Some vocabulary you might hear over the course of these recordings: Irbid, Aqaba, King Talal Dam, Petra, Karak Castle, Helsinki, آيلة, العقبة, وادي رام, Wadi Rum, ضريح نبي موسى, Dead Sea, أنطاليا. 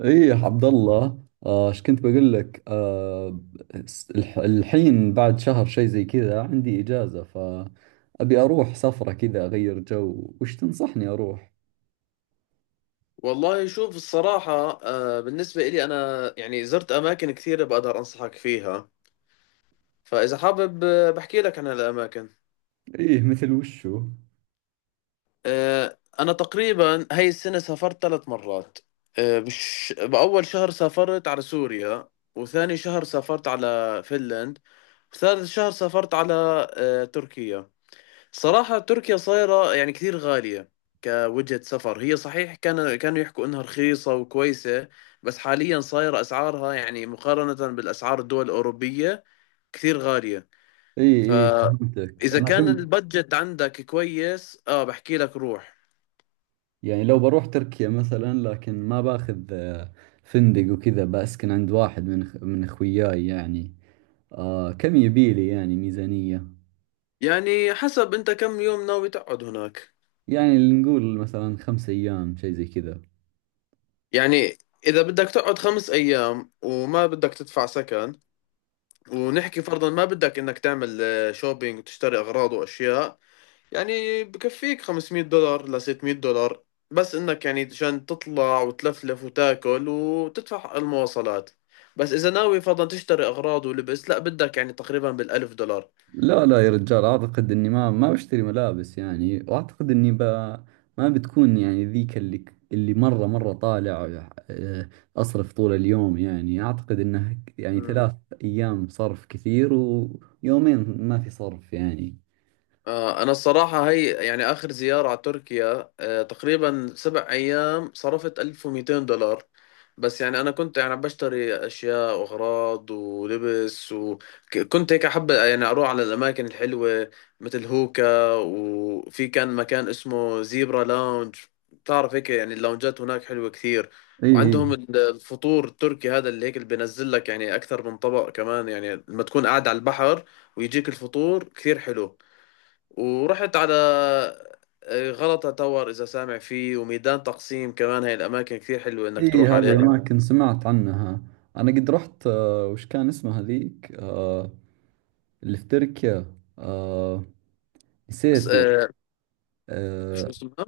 ايه يا عبد الله، ايش كنت بقول لك؟ الحين بعد شهر شيء زي كذا عندي اجازة، فأبي اروح سفرة كذا اغير جو. وش تنصحني اروح؟ والله شوف الصراحة، بالنسبة إلي أنا يعني زرت أماكن كثيرة بقدر أنصحك فيها. فإذا حابب بحكي لك عن الأماكن. ايه مثل وشو؟ أنا تقريبا هاي السنة سافرت ثلاث مرات. بأول شهر سافرت على سوريا، وثاني شهر سافرت على فنلند، وثالث شهر سافرت على تركيا. صراحة تركيا صايرة يعني كثير غالية كوجهة سفر. هي صحيح كانوا يحكوا إنها رخيصة وكويسة، بس حاليا صايرة أسعارها يعني مقارنة بالأسعار الدول الأوروبية كثير غالية. ايه ايه، فهمتك. فإذا انا كان كنت البادجت عندك كويس، آه بحكي لك روح. يعني لو بروح تركيا مثلا، لكن ما باخذ فندق وكذا، بسكن عند واحد من من اخوياي يعني. كم يبيلي يعني ميزانية؟ يعني حسب أنت كم يوم ناوي تقعد هناك. يعني اللي نقول مثلا 5 ايام شيء زي كذا. يعني إذا بدك تقعد 5 أيام وما بدك تدفع سكن، ونحكي فرضا ما بدك إنك تعمل شوبينج وتشتري أغراض وأشياء، يعني بكفيك 500 دولار ل 600 دولار، بس انك يعني عشان تطلع وتلفلف وتاكل وتدفع المواصلات. بس اذا ناوي فرضا تشتري اغراض ولبس، لا بدك يعني تقريبا بالالف دولار. لا لا يا رجال، أعتقد إني ما بشتري ملابس يعني، وأعتقد إني ما بتكون يعني ذيك اللي اللي مرة مرة طالع، أصرف طول اليوم. يعني أعتقد إنه يعني مم. 3 أيام صرف كثير، ويومين ما في صرف يعني. آه انا الصراحة هي يعني اخر زيارة على تركيا، آه تقريبا 7 ايام صرفت 1200 دولار، بس يعني انا كنت يعني بشتري اشياء واغراض ولبس، وكنت هيك احب يعني اروح على الاماكن الحلوه مثل هوكا. وفي كان مكان اسمه زيبرا لاونج، بتعرف هيك يعني اللونجات هناك حلوه كثير، إي وعندهم الفطور التركي هذا اللي هيك اللي بينزل لك يعني اكثر من طبق كمان، يعني لما تكون قاعد على البحر ويجيك الفطور كثير حلو. ورحت على غلطة تاور، إذا سامع فيه، وميدان تقسيم كمان. هاي الأماكن كثير حلوة إنك إي، تروح هذه عليها. الأماكن سمعت عنها. أنا قد رحت، وش كان اسمها ذيك اللي في تركيا؟ آه، بس نسيت. شو آه، اسمها،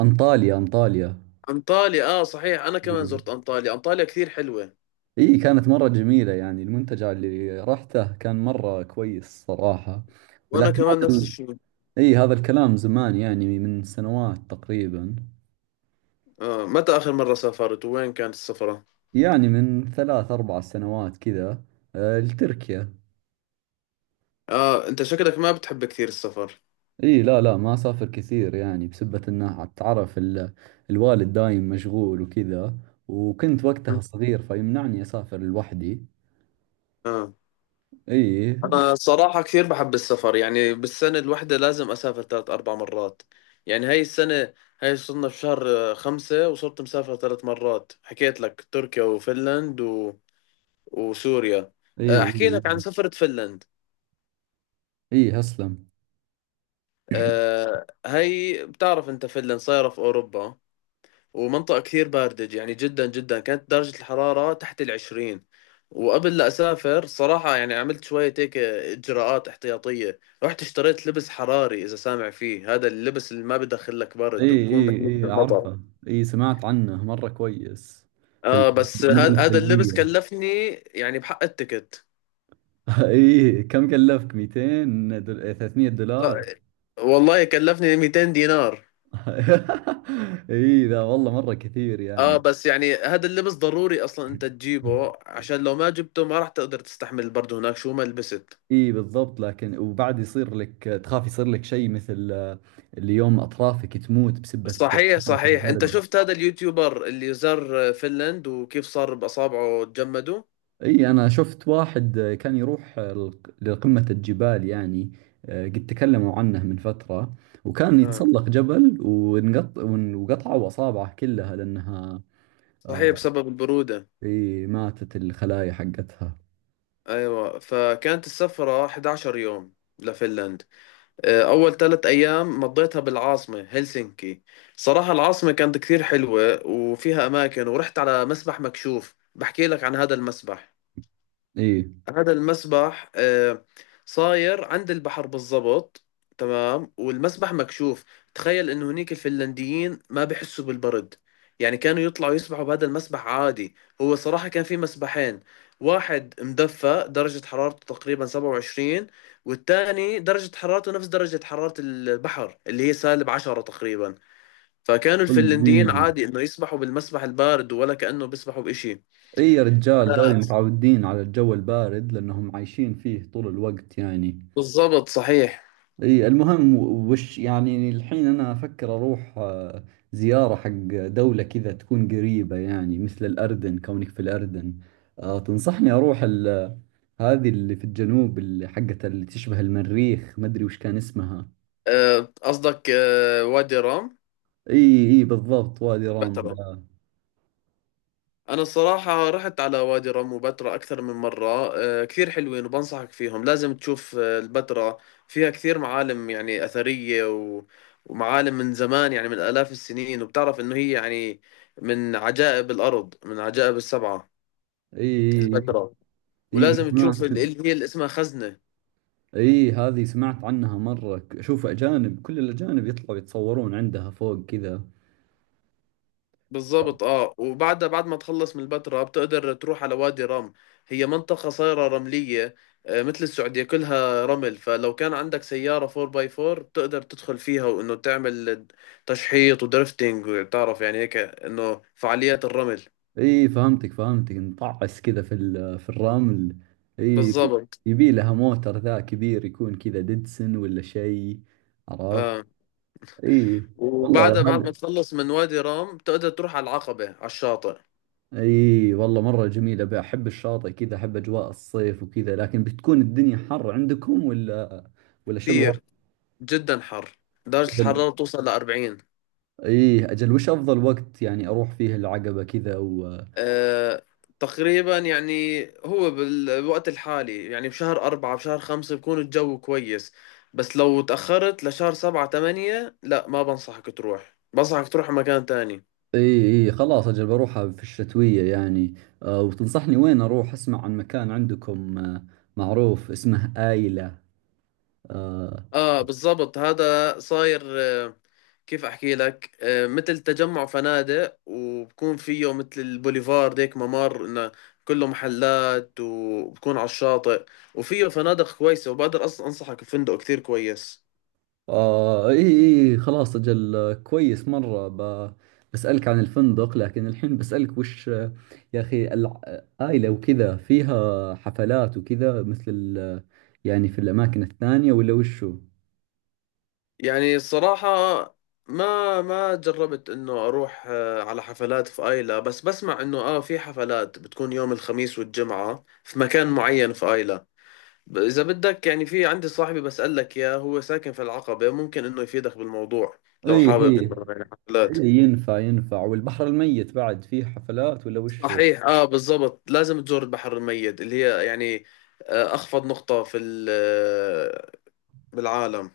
أنطاليا أنطاليا. انطاليا. اه صحيح، انا كمان زرت انطاليا، انطاليا كثير حلوة، اي، كانت مرة جميلة. يعني المنتجع اللي رحته كان مرة كويس صراحة. وانا ولكن كمان هذا نفس الشيء. اي، هذا الكلام زمان يعني، من سنوات تقريبا. آه، متى اخر مرة سافرت، وين كانت السفرة؟ يعني من ثلاث اربع سنوات كذا. لتركيا. اه انت شكلك ما بتحب كثير السفر. اي لا لا، ما اسافر كثير يعني، بسبة انه تعرف الوالد دايم مشغول وكذا. وكنت وقتها صغير فيمنعني اسافر لوحدي. اه اي انا صراحة كثير بحب السفر، يعني بالسنة الواحدة لازم اسافر ثلاث اربع مرات. يعني هاي السنة، هاي صرنا بشهر خمسة وصرت مسافر ثلاث مرات، حكيت لك تركيا وفنلند و... وسوريا. اي احكي لك عن اي. سفرة فنلند. اي اسلم. هي بتعرف انت فنلند صايرة في اوروبا، ومنطقة كثير باردة، يعني جدا جدا كانت درجة الحرارة تحت العشرين. وقبل لا اسافر صراحة يعني عملت شوية هيك اجراءات احتياطية، رحت اشتريت لبس حراري، اذا سامع فيه، هذا اللبس اللي ما بدخل لك اي برد وبكون اي بحميك من اي، المطر. اعرفها. اي، سمعت عنه مرة كويس. في اه بس المدن هذا اللبس الثلجية. كلفني يعني بحق التكت، اي، كم كلفك؟ 200 دول... إيه، 300 دولار. والله كلفني 200 دينار. اي ذا والله مرة كثير اه يعني. بس يعني هذا اللبس ضروري اصلا انت تجيبه، عشان لو ما جبته ما راح تقدر تستحمل برضه هناك شو ما لبست. اي بالضبط. لكن وبعد يصير لك تخاف، يصير لك شيء مثل اليوم اطرافك تموت بسبة صحيح كثرة صحيح، انت البرد. شفت هذا اليوتيوبر اللي زار فنلند وكيف صار باصابعه تجمدوا؟ اي، انا شفت واحد، كان يروح لقمة الجبال يعني. قد تكلموا عنه من فترة. وكان آه. يتسلق جبل ونقط وقطعوا اصابعه كلها لانها صحيح آه، بسبب البرودة. اي ماتت الخلايا حقتها. ايوه، فكانت السفرة 11 يوم لفنلند. اول 3 ايام مضيتها بالعاصمة هلسنكي. صراحة العاصمة كانت كثير حلوة وفيها اماكن، ورحت على مسبح مكشوف، بحكي لك عن هذا المسبح. اي هذا المسبح صاير عند البحر بالضبط، تمام. والمسبح مكشوف، تخيل انه هنيك الفنلنديين ما بحسوا بالبرد، يعني كانوا يطلعوا يسبحوا بهذا المسبح عادي. هو صراحة كان في مسبحين، واحد مدفى درجة حرارته تقريبا 27، والثاني درجة حرارته نفس درجة حرارة البحر اللي هي سالب 10 تقريبا. فكانوا الفنلنديين قلبي. عادي انه يسبحوا بالمسبح البارد، ولا كأنه بيسبحوا بإشي. اي يا رجال، ذول أنا- متعودين على الجو البارد لانهم عايشين فيه طول الوقت يعني. بالضبط صحيح. اي المهم، وش يعني الحين انا افكر اروح زيارة حق دولة كذا تكون قريبة يعني مثل الاردن. كونك في الاردن، تنصحني اروح هذه اللي في الجنوب اللي حقت اللي تشبه المريخ؟ ما ادري وش كان اسمها. قصدك وادي رام، اي اي بالضبط، وادي رام البتراء. ده. أنا الصراحة رحت على وادي رام وبتراء أكثر من مرة، كثير حلوين وبنصحك فيهم. لازم تشوف البتراء، فيها كثير معالم يعني أثرية و... ومعالم من زمان، يعني من آلاف السنين. وبتعرف إنه هي يعني من عجائب الأرض، من عجائب السبعة اي البتراء. اي اي، ولازم سمعت. تشوف اللي هي اللي اسمها خزنة. اي، هذه سمعت عنها مرة. شوف اجانب، كل الاجانب يطلعوا يتصورون عندها فوق كذا. بالظبط. اه، وبعد ما تخلص من البتراء بتقدر تروح على وادي رم. هي منطقة صايرة رملية، مثل السعودية كلها رمل. فلو كان عندك سيارة 4x4 بتقدر تدخل فيها وانه تعمل تشحيط ودرفتنج، وتعرف يعني هيك انه فعاليات الرمل. اي فهمتك فهمتك، نطعس كذا في في الرمل. اي، بالظبط. يبي لها موتر ذا كبير يكون كذا ديدسن ولا شيء، عرفت. اه اي والله وبعدها بعد هذا. ما تخلص من وادي رام بتقدر تروح على العقبة على الشاطئ. اي والله مرة جميلة، بحب الشاطئ كذا، احب اجواء الصيف وكذا. لكن بتكون الدنيا حر عندكم ولا شو الوضع؟ كثير جدا حر، درجة اجل. الحرارة توصل ل 40. اي اجل، وش افضل وقت يعني اروح فيه العقبة كذا؟ آه، تقريبا يعني هو بالوقت الحالي، يعني بشهر أربعة بشهر خمسة بكون الجو كويس، بس لو تأخرت لشهر سبعة تمانية لا، ما بنصحك تروح، بنصحك تروح مكان تاني. اي اي خلاص، اجل بروحها في الشتوية يعني. وتنصحني وين اروح؟ اسمع عن مكان عندكم معروف اسمه آيلة. آه آه بالضبط، هذا صاير كيف أحكي لك، مثل تجمع فنادق، وبكون فيه مثل البوليفارد هيك ممر إنه كله محلات، وبكون على الشاطئ. وفيه فنادق كويسة، وبقدر أنصحك بفندق كتير كويس. آه. اي اي خلاص اجل، كويس مرة بسألك عن الفندق. لكن الحين بسألك، وش يا اخي آيلة وكذا فيها حفلات وكذا مثل يعني في الاماكن الثانية ولا وشو؟ يعني الصراحة ما جربت انه اروح على حفلات في ايلا، بس بسمع انه اه في حفلات بتكون يوم الخميس والجمعة في مكان معين في ايلا. اذا بدك يعني، في عندي صاحبي بسألك اياه، هو ساكن في العقبة، ممكن انه يفيدك بالموضوع لو اي شوف حابب اي. انه يعني حفلات. إي، ينفع ينفع. والبحر الميت بعد فيه حفلات ولا وشو؟ صحيح اه بالضبط، لازم تزور البحر الميت، اللي هي يعني اخفض نقطة في بالعالم.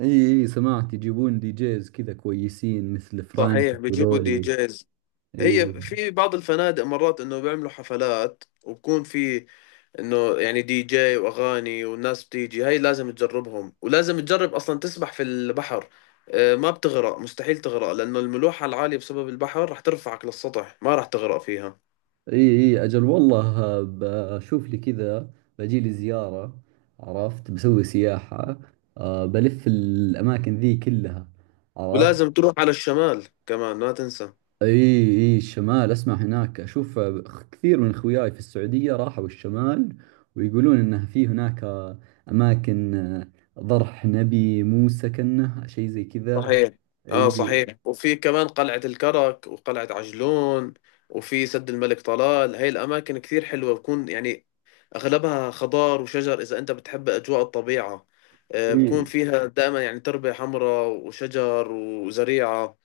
اي اي، سمعت يجيبون دي جيز كذا كويسين مثل فرانك صحيح بيجيبوا دي وذولي. جيز. اي هي في بعض الفنادق مرات انه بيعملوا حفلات، وبكون في انه يعني دي جي واغاني والناس بتيجي. هاي لازم تجربهم، ولازم تجرب اصلا تسبح في البحر. ما بتغرق، مستحيل تغرق، لانه الملوحة العالية بسبب البحر رح ترفعك للسطح، ما رح تغرق فيها. اي اي اجل، والله بشوف لي كذا. بجي لي زيارة، عرفت. بسوي سياحة، بلف الاماكن ذي كلها، عرفت. ولازم تروح على الشمال كمان، ما تنسى. اي اي الشمال، اسمع هناك اشوف كثير من اخوياي في السعودية راحوا الشمال، ويقولون انه في هناك اماكن، ضرح نبي موسى كنه شيء زي كذا. صحيح اه اي صحيح، وفي كمان قلعة الكرك وقلعة عجلون، وفي سد الملك طلال. هاي الأماكن كثير حلوة، بكون يعني أغلبها خضار وشجر، إذا أنت بتحب أجواء الطبيعة. اي بكون فيها دائما يعني تربة حمراء وشجر وزريعة.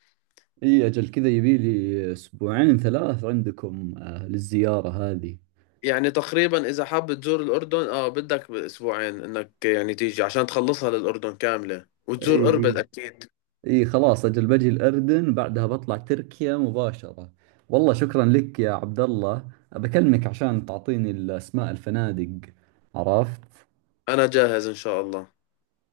اي اجل، كذا يبي لي اسبوعين ثلاث عندكم للزيارة هذه. يعني تقريبا إذا حاب تزور الأردن، آه بدك بأسبوعين إنك يعني تيجي عشان تخلصها للأردن كاملة، اي وتزور اي أربد أكيد. إي خلاص، اجل بجي الاردن بعدها بطلع تركيا مباشرة. والله شكرا لك يا عبد الله. بكلمك عشان تعطيني الاسماء الفنادق، عرفت. أنا جاهز إن شاء الله.